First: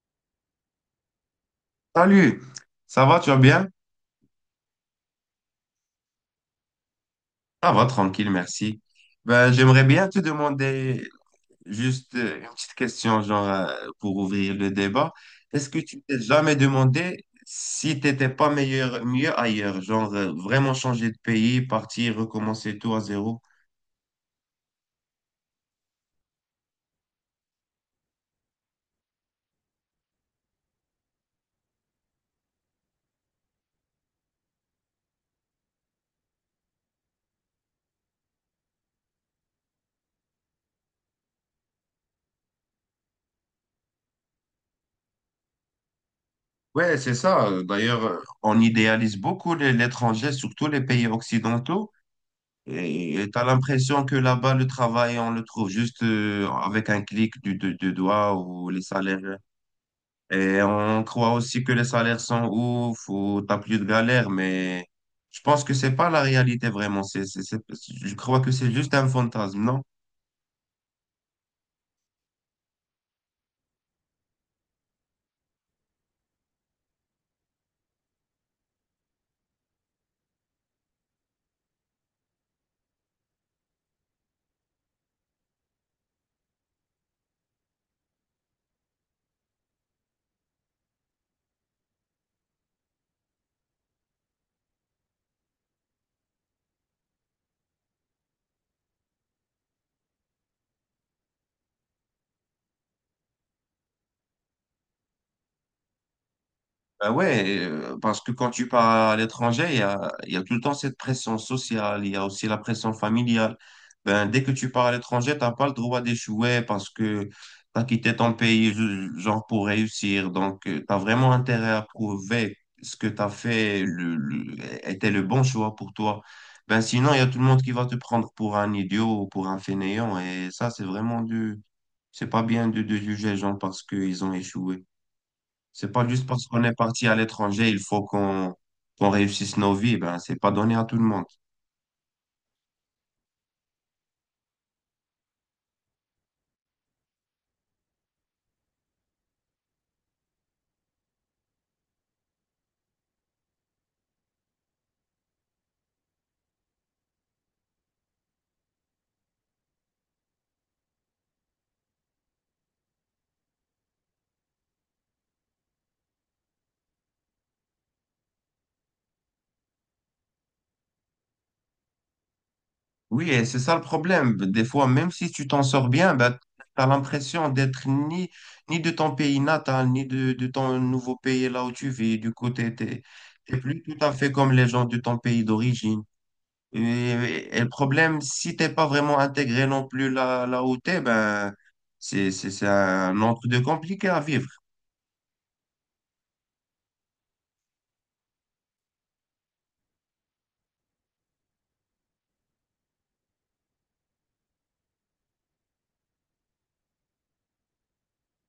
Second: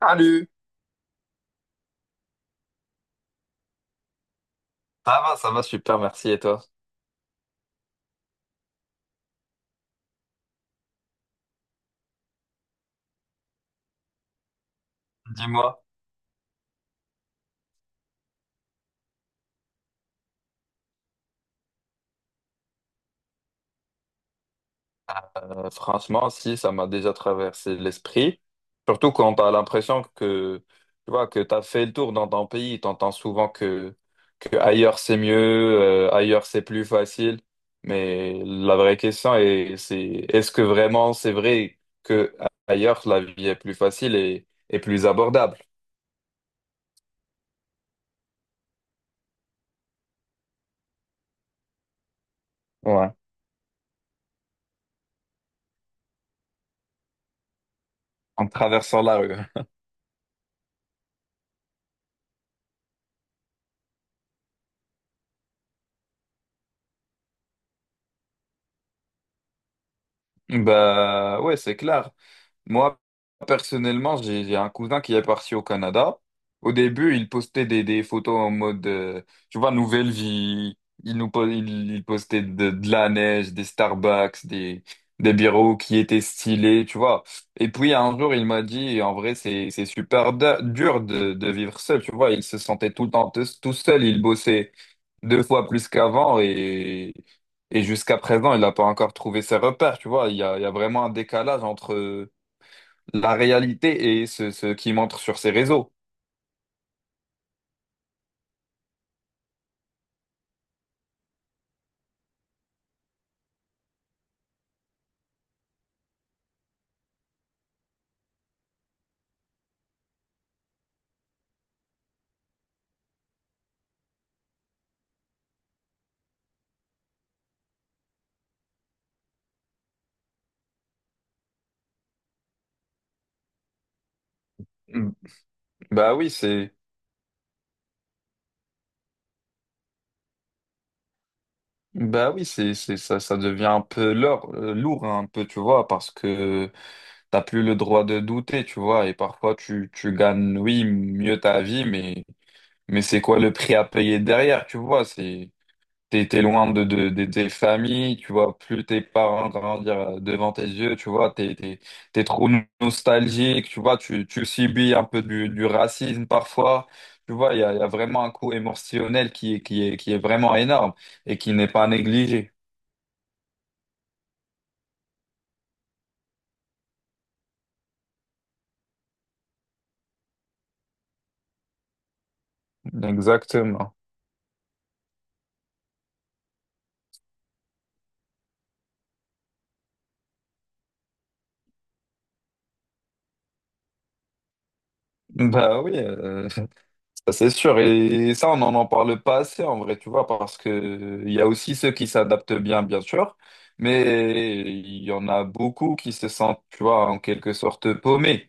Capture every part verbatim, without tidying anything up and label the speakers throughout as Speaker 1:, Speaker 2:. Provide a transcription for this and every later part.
Speaker 1: Salut!
Speaker 2: Salut, ça va, tu vas bien?
Speaker 1: Ça va, ça va super, merci. Et toi?
Speaker 2: Ça va, tranquille, merci. Ben, j'aimerais bien te demander juste euh, une petite question, genre, euh, pour ouvrir le débat. Est-ce
Speaker 1: Dis-moi.
Speaker 2: que tu t'es jamais demandé si t'étais pas meilleur, mieux ailleurs, genre, euh, vraiment changer de pays, partir, recommencer tout à zéro?
Speaker 1: Euh, franchement, si, ça m'a déjà traversé l'esprit. Surtout quand tu as l'impression que tu vois que tu as fait le tour dans ton pays, tu entends souvent que, que ailleurs c'est mieux, euh, ailleurs c'est plus facile. Mais la vraie question est, c'est est-ce que vraiment c'est vrai que ailleurs la vie est plus facile et, et plus abordable?
Speaker 2: Ouais, c'est ça. Euh, D'ailleurs, euh, on idéalise beaucoup les- l'étranger, surtout les pays occidentaux.
Speaker 1: Ouais.
Speaker 2: Et tu as l'impression que là-bas, le travail, on le trouve juste euh, avec un clic du, de- du doigt
Speaker 1: En
Speaker 2: ou les
Speaker 1: traversant la
Speaker 2: salaires.
Speaker 1: rue.
Speaker 2: Et on croit aussi que les salaires sont ouf ou t'as plus de galère, mais je pense que c'est pas la réalité vraiment. C'est, c'est, c'est- je crois que c'est juste un fantasme, non?
Speaker 1: Bah ouais, c'est clair. Moi, personnellement, j'ai j'ai un cousin qui est parti au Canada. Au début, il postait des, des photos en mode, euh, tu vois, nouvelle vie. Il nous po- il, il postait de, de la neige, des Starbucks, des, des bureaux qui étaient stylés, tu vois. Et puis, un jour, il m'a dit, en vrai, c'est, c'est super da- dur de, de vivre seul, tu vois. Il se sentait tout le temps te- tout seul. Il bossait deux fois plus qu'avant et, et jusqu'à présent, il n'a pas encore trouvé ses repères, tu vois. Il y a, il y a vraiment un décalage entre la réalité et ce, ce qui montre sur ces réseaux.
Speaker 2: Bah ouais, euh, parce que quand tu pars à l'étranger, il y a, il y a tout le temps cette pression sociale, il y a aussi la pression familiale. Ben, dès que tu pars à l'étranger, t'as pas le droit d'échouer parce que tu as quitté ton pays ju- genre pour réussir. Donc, tu as vraiment intérêt à prouver ce que tu as fait le, le- était le bon choix pour toi. Ben, sinon, il y a tout le monde qui va te prendre pour un idiot ou pour un fainéant. Et ça, c'est vraiment du... C'est pas bien de, de juger les gens parce qu'ils ont échoué.
Speaker 1: Mm.
Speaker 2: C'est pas
Speaker 1: Bah
Speaker 2: juste
Speaker 1: oui,
Speaker 2: parce qu'on est
Speaker 1: c'est
Speaker 2: parti à l'étranger, il faut qu'on qu'on réussisse nos vies. Ben, c'est pas donné à tout le monde.
Speaker 1: bah oui, c'est c'est ça ça devient un peu lourd, euh, lourd hein, un peu, tu vois, parce que t'as plus le droit de douter, tu vois, et parfois tu tu gagnes oui, mieux ta vie, mais mais c'est quoi le prix à payer derrière, tu vois, c'est T'es, t'es loin de, de, de tes familles, tu vois, plus tes parents grandir euh, devant tes yeux, tu vois, t'es, t'es, t'es trop no- nostalgique, tu vois, tu, tu subis un peu du, du racisme parfois, tu vois, il y a, il y a vraiment un coût émotionnel qui, est- qui est, qui est vraiment énorme et qui n'est pas négligé.
Speaker 2: Oui, et c'est ça le problème. Des fois, même si tu t'en sors bien, ben, tu as l'impression d'être ni, ni de ton pays natal, ni de, de ton nouveau pays là où tu vis. Du coup, tu t'es, t'es plus
Speaker 1: Exactement.
Speaker 2: tout à fait comme les gens de ton pays d'origine. Et, et le problème, si t'es pas vraiment intégré non plus là, là où t'es, ben, c'est, c'est c'est un autre de compliqué à vivre.
Speaker 1: Bah oui, euh, c'est sûr, et ça, on n'en en parle pas assez en vrai, tu vois, parce que euh, il y a aussi ceux qui s'adaptent bien, bien sûr, mais il y en a beaucoup qui se sentent, tu vois, en quelque sorte paumés.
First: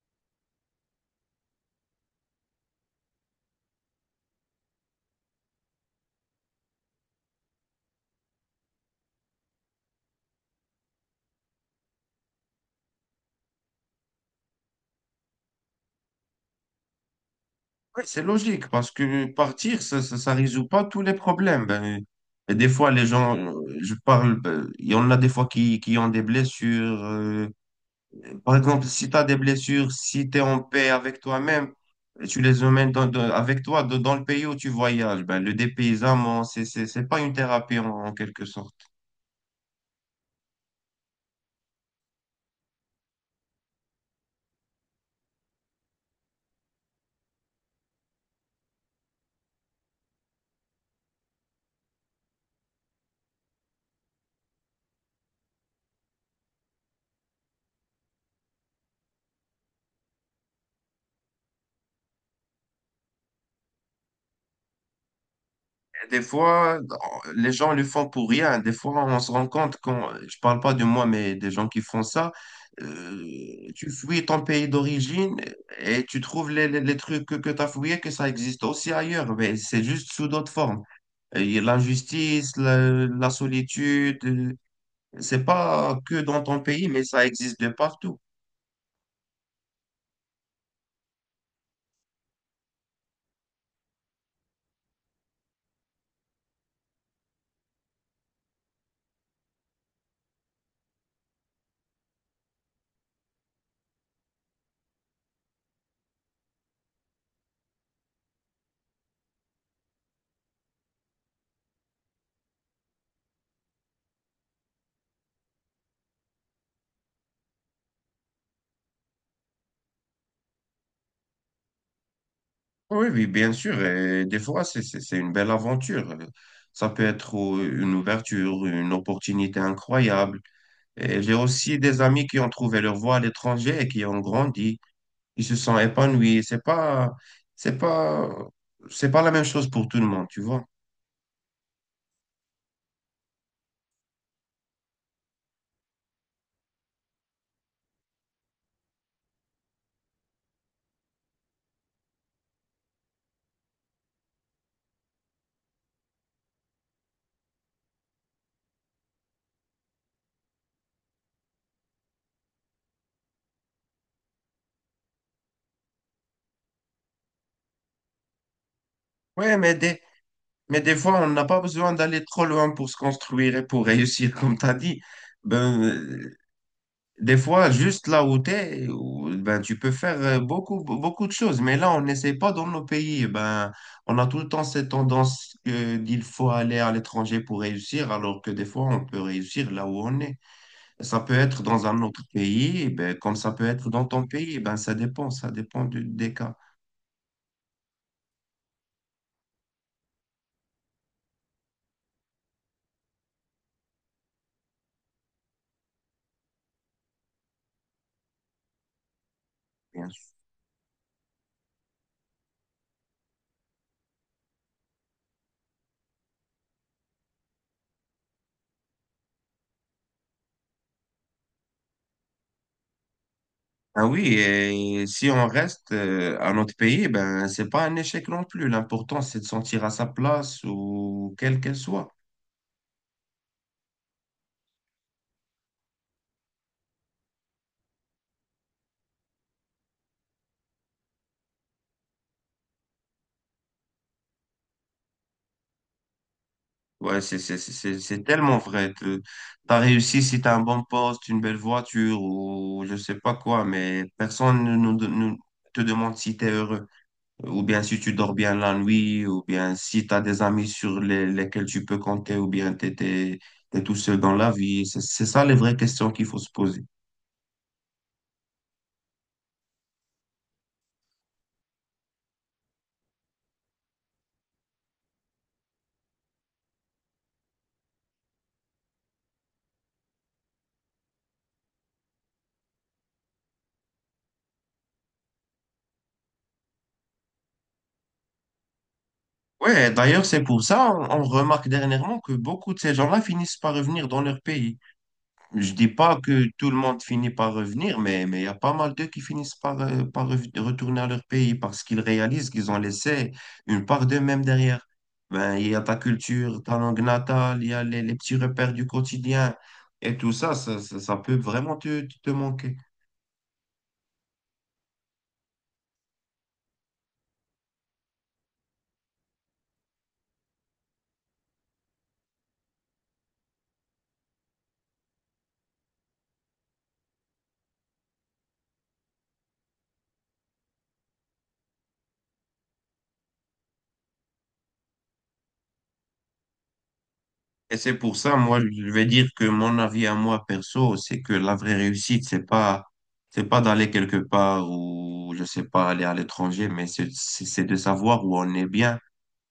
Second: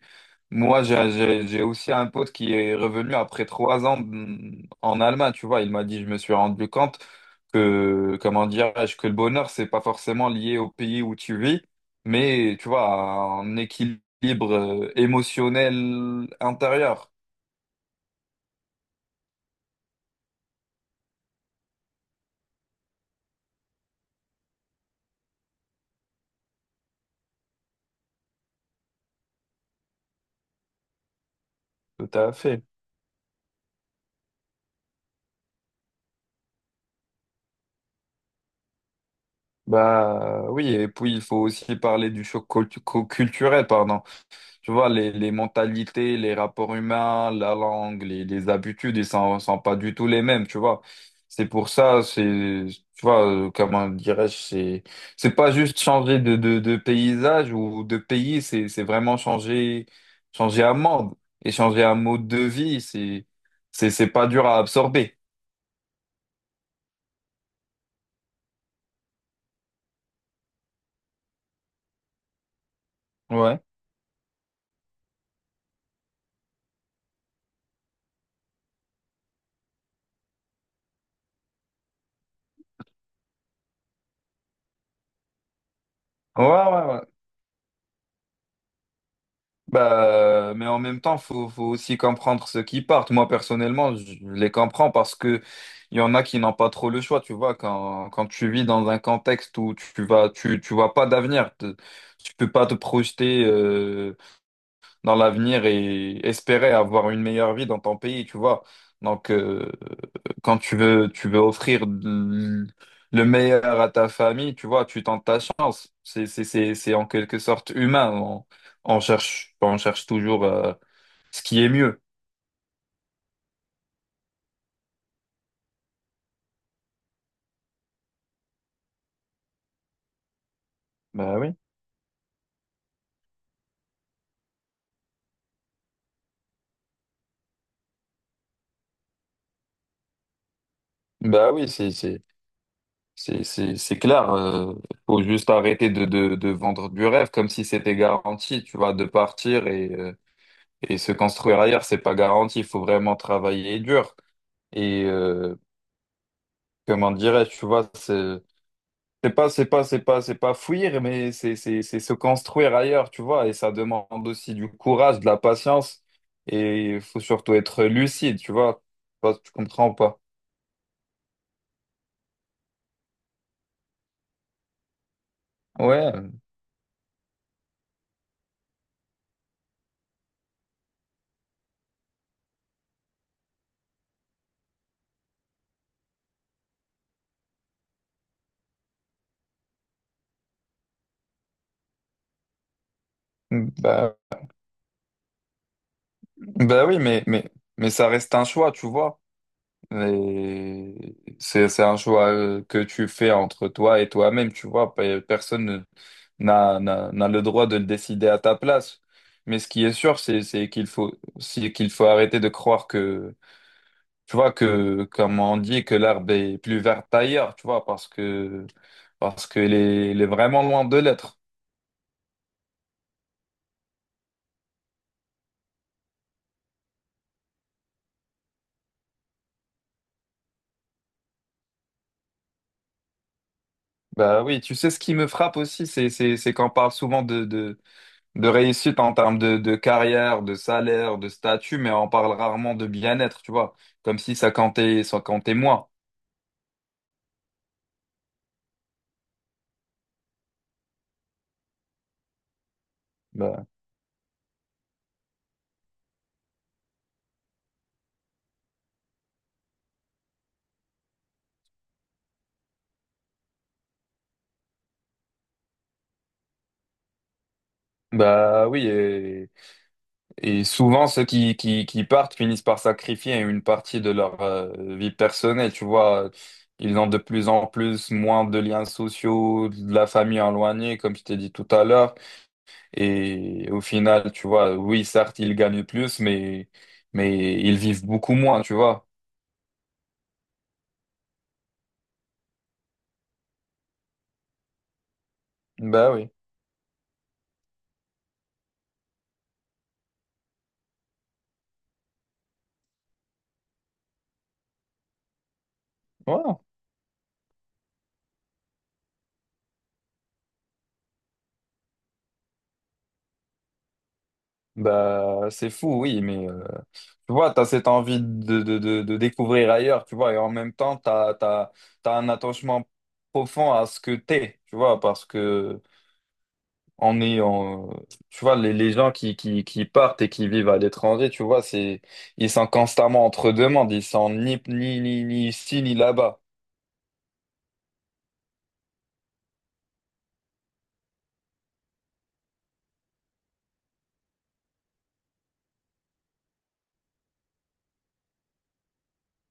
Speaker 1: Moi, j'ai j'ai- j'ai aussi un pote qui est revenu après trois ans mm, en Allemagne, tu vois, il m'a dit, je me suis rendu compte que, comment dirais-je, que le bonheur, c'est pas forcément lié au pays où tu vis, mais, tu vois, à un équilibre euh, émotionnel intérieur.
Speaker 2: Oui, c'est logique, parce que partir, ça ça, ça résout pas tous les problèmes. Ben, et des fois, les gens, euh, je parle, ben, il y en a des fois qui, qui ont des blessures. euh, par exemple, si tu as des blessures, si tu es en paix avec toi-même,
Speaker 1: Tout
Speaker 2: et
Speaker 1: à
Speaker 2: tu les
Speaker 1: fait.
Speaker 2: emmènes dans- dans- avec toi dans dans le pays où tu voyages. Ben, le dépaysement, c'est c'est c'est pas une thérapie en en quelque sorte.
Speaker 1: Bah oui, et puis il faut aussi parler du choc cultu- cu- culturel, pardon. Tu vois, les, les mentalités, les rapports humains, la langue, les, les habitudes, ils sont, sont pas du tout les mêmes, tu vois. C'est pour ça, c'est, tu vois, euh, comment dirais-je, c'est, c'est pas juste changer de, de, de paysage ou de pays, c'est, c'est vraiment changer, changer un monde et changer un mode de vie, c'est, c'est, c'est pas dur à absorber.
Speaker 2: Des fois, les gens le font pour rien. Des fois, on se rend compte quand, je parle pas de moi, mais des gens qui font ça,
Speaker 1: Ouais.
Speaker 2: euh, tu fouilles ton pays d'origine et tu trouves les, les- les trucs que, tu as fouillés, que ça existe aussi ailleurs, mais c'est juste sous d'autres formes. Et l'injustice, la, la solitude, euh, c'est pas que dans
Speaker 1: Ouais,
Speaker 2: ton
Speaker 1: ouais,
Speaker 2: pays, mais
Speaker 1: ouais.
Speaker 2: ça existe de partout.
Speaker 1: Bah, mais en même temps, faut, faut aussi comprendre ceux qui partent. Moi, personnellement, je les comprends parce que il y en a qui n'ont pas trop le choix. Tu vois, quand, quand tu vis dans un contexte où tu vas, tu, tu vois pas d'avenir, te- tu peux pas te projeter. Euh, dans l'avenir et espérer avoir une meilleure vie dans ton pays, tu vois. Donc, euh, quand tu veux, tu veux offrir l- le meilleur à ta famille, tu vois, tu tentes ta chance. C'est, c'est, c'est, c'est en quelque sorte humain. On, on cherche, on cherche toujours, euh, ce qui est mieux.
Speaker 2: Oui, oui, bien sûr. Et des fois, c'est c'est- c'est une belle aventure. Euh, Ça peut être euh, une ouverture, une opportunité incroyable. Et j'ai
Speaker 1: Bah oui.
Speaker 2: aussi des amis qui ont trouvé leur voie à l'étranger et qui ont grandi. Ils se sont épanouis. C'est pas, c'est pas, c'est pas la même chose pour tout le monde, tu vois.
Speaker 1: Bah oui, c'est, c'est, c'est, c'est, c'est clair. Euh, faut juste arrêter de, de, de vendre du rêve comme si c'était garanti, tu vois, de partir et, euh, et se construire ailleurs, c'est pas garanti. Il faut vraiment travailler dur. Et euh, comment dirais-je, tu vois, c'est c'est pas, c'est pas, c'est pas, c'est pas fuir, mais c'est c'est- c'est se construire ailleurs, tu vois. Et ça demande aussi du courage, de la patience. Et il faut surtout être lucide, tu vois. Je sais pas si tu
Speaker 2: Ouais, mais
Speaker 1: comprends ou
Speaker 2: des,
Speaker 1: pas.
Speaker 2: mais des fois, on n'a pas besoin d'aller trop loin pour se construire et pour réussir, comme tu as dit. Ben,
Speaker 1: Ouais,
Speaker 2: euh, des fois, juste là où tu es, ben, tu peux faire euh, beaucoup, beaucoup de choses. Mais là, on n'essaie pas dans nos pays. Ben, on a tout le temps cette tendance que, qu'il faut aller à l'étranger pour réussir, alors que des fois, on peut réussir là où on est. Ça peut être dans un autre pays, eh ben, comme ça peut être dans
Speaker 1: bah,
Speaker 2: ton pays, eh ben, ça dépend, ça dépend du- des cas,
Speaker 1: bah oui, mais, mais, mais ça reste un choix, tu vois. Et c'est, c'est un choix euh, que tu fais entre toi et toi-même, tu vois. Pe- Personne ne- n'a, n'a, n'a le droit de le décider à ta place. Mais ce qui est
Speaker 2: bien
Speaker 1: sûr,
Speaker 2: sûr.
Speaker 1: c'est, c'est qu'il faut, c'est qu'il faut arrêter de croire que, tu vois, que, comme on dit, que l'herbe est plus verte ailleurs, tu vois, parce que, parce qu'elle est, elle est vraiment loin de l'être.
Speaker 2: Ah oui, et si on reste euh, à notre pays, eh ben, c'est pas un échec non plus. L'important, c'est de sentir à sa place ou quelle qu'elle soit.
Speaker 1: Bah oui, tu sais, ce qui me frappe aussi, c'est, c'est, c'est qu'on parle souvent de, de, de réussite en termes de, de carrière, de salaire, de statut, mais on parle rarement de bien-être, tu vois, comme si ça comptait, ça comptait moins.
Speaker 2: Ouais, c'est, c'est, c'est, c'est c'est tellement vrai. Tu as réussi si tu as un bon poste, une belle voiture ou je sais pas quoi,
Speaker 1: Bah,
Speaker 2: mais personne ne nous- nous te demande si tu es heureux. Ou bien si tu dors bien la nuit, ou bien si tu as des amis sur les- lesquels tu peux compter, ou bien tu es, tout seul dans la vie. C'est c'est ça les vraies questions qu'il faut se poser.
Speaker 1: bah oui, Et souvent, ceux qui, qui, qui partent finissent par sacrifier une partie de leur euh, vie personnelle. Tu vois, ils ont de plus en plus moins de liens sociaux, de la famille éloignée, comme je t'ai dit tout à l'heure. Et au final, tu vois, oui, certes, ils gagnent plus, mais, mais ils vivent beaucoup moins, tu vois.
Speaker 2: Ouais, d'ailleurs, c'est pour ça on on remarque dernièrement que beaucoup de ces gens-là finissent par revenir dans leur pays. Je dis
Speaker 1: Bah
Speaker 2: pas
Speaker 1: oui.
Speaker 2: que tout le monde finit par revenir, mais mais il y a pas mal d'eux qui finissent par, euh, par rev- retourner à leur pays parce qu'ils réalisent qu'ils ont laissé une part d'eux-mêmes derrière. Ben, il y a ta
Speaker 1: Ouais.
Speaker 2: culture, ta langue natale, il y a les, les petits repères du quotidien et tout ça, ça, ça, ça peut vraiment te, te manquer.
Speaker 1: Bah, c'est fou, oui, mais euh, tu vois, tu as cette envie de, de, de, de découvrir ailleurs, tu vois, et en même temps, tu as, t'as, t'as t'as un attachement profond à ce que t'es, tu vois, parce que on est en, tu vois, les, les gens qui, qui, qui partent et qui vivent à l'étranger, tu vois, c'est, ils sont constamment entre deux mondes, ils sont ni, ni, ni, ni ici, ni là-bas.
Speaker 2: Et c'est pour ça, moi, je vais dire que mon avis à moi perso, c'est que la vraie réussite, c'est pas, c'est pas d'aller quelque part ou, je sais pas, aller à l'étranger, mais c'est c'est- c'est de savoir où on est bien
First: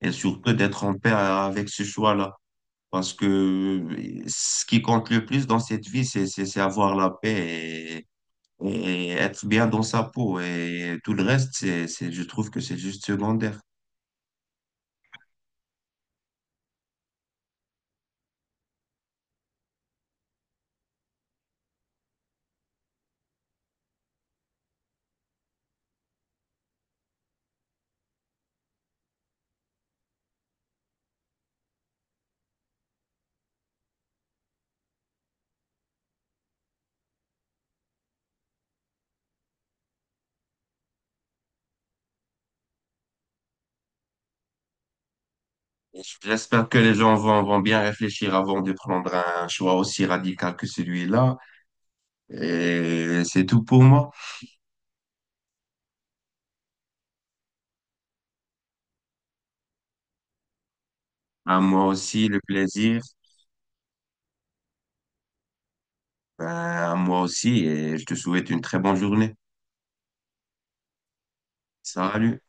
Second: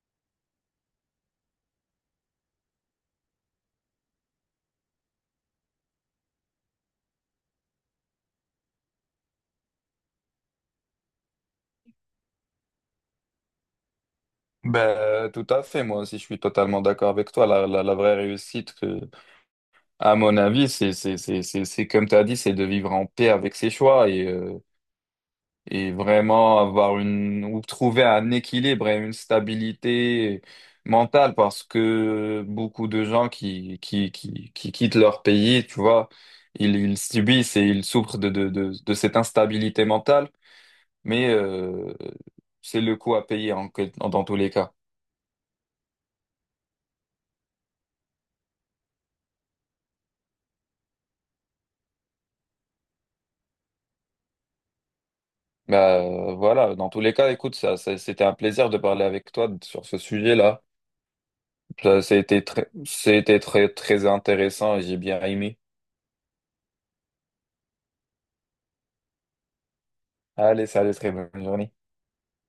Speaker 2: et surtout d'être en paix avec ce choix-là. Parce que ce qui compte le plus dans cette vie, c'est, c'est, c'est avoir la paix et, et être bien dans sa peau. Et tout le reste, c'est, c'est, je trouve que c'est juste secondaire.
Speaker 1: Ben, euh, tout à fait, moi aussi, je suis totalement d'accord avec toi, la, la, la vraie réussite, à mon avis, c'est c'est c'est c'est c'est comme tu as dit, c'est de vivre en paix avec ses choix et euh, et vraiment avoir une ou trouver un équilibre et une stabilité mentale parce que beaucoup de gens qui qui qui qui quittent leur pays, tu vois, ils ils subissent et ils souffrent de de de, de cette instabilité mentale, mais euh, c'est le coût à payer en, en- dans tous les cas.
Speaker 2: J'espère que les gens vont, vont bien réfléchir avant de prendre un choix aussi radical que celui-là. Et c'est tout pour moi.
Speaker 1: Bah, voilà, dans tous les cas, écoute, ça, ça- c'était un plaisir de parler avec toi sur ce sujet-là.
Speaker 2: À moi
Speaker 1: Ça,
Speaker 2: aussi, le
Speaker 1: c'était très,
Speaker 2: plaisir.
Speaker 1: c'était très, très intéressant et j'ai bien aimé.
Speaker 2: Ben, à moi aussi. Et je te souhaite une très bonne journée.
Speaker 1: Allez, salut, très bonne journée.
Speaker 2: Salut.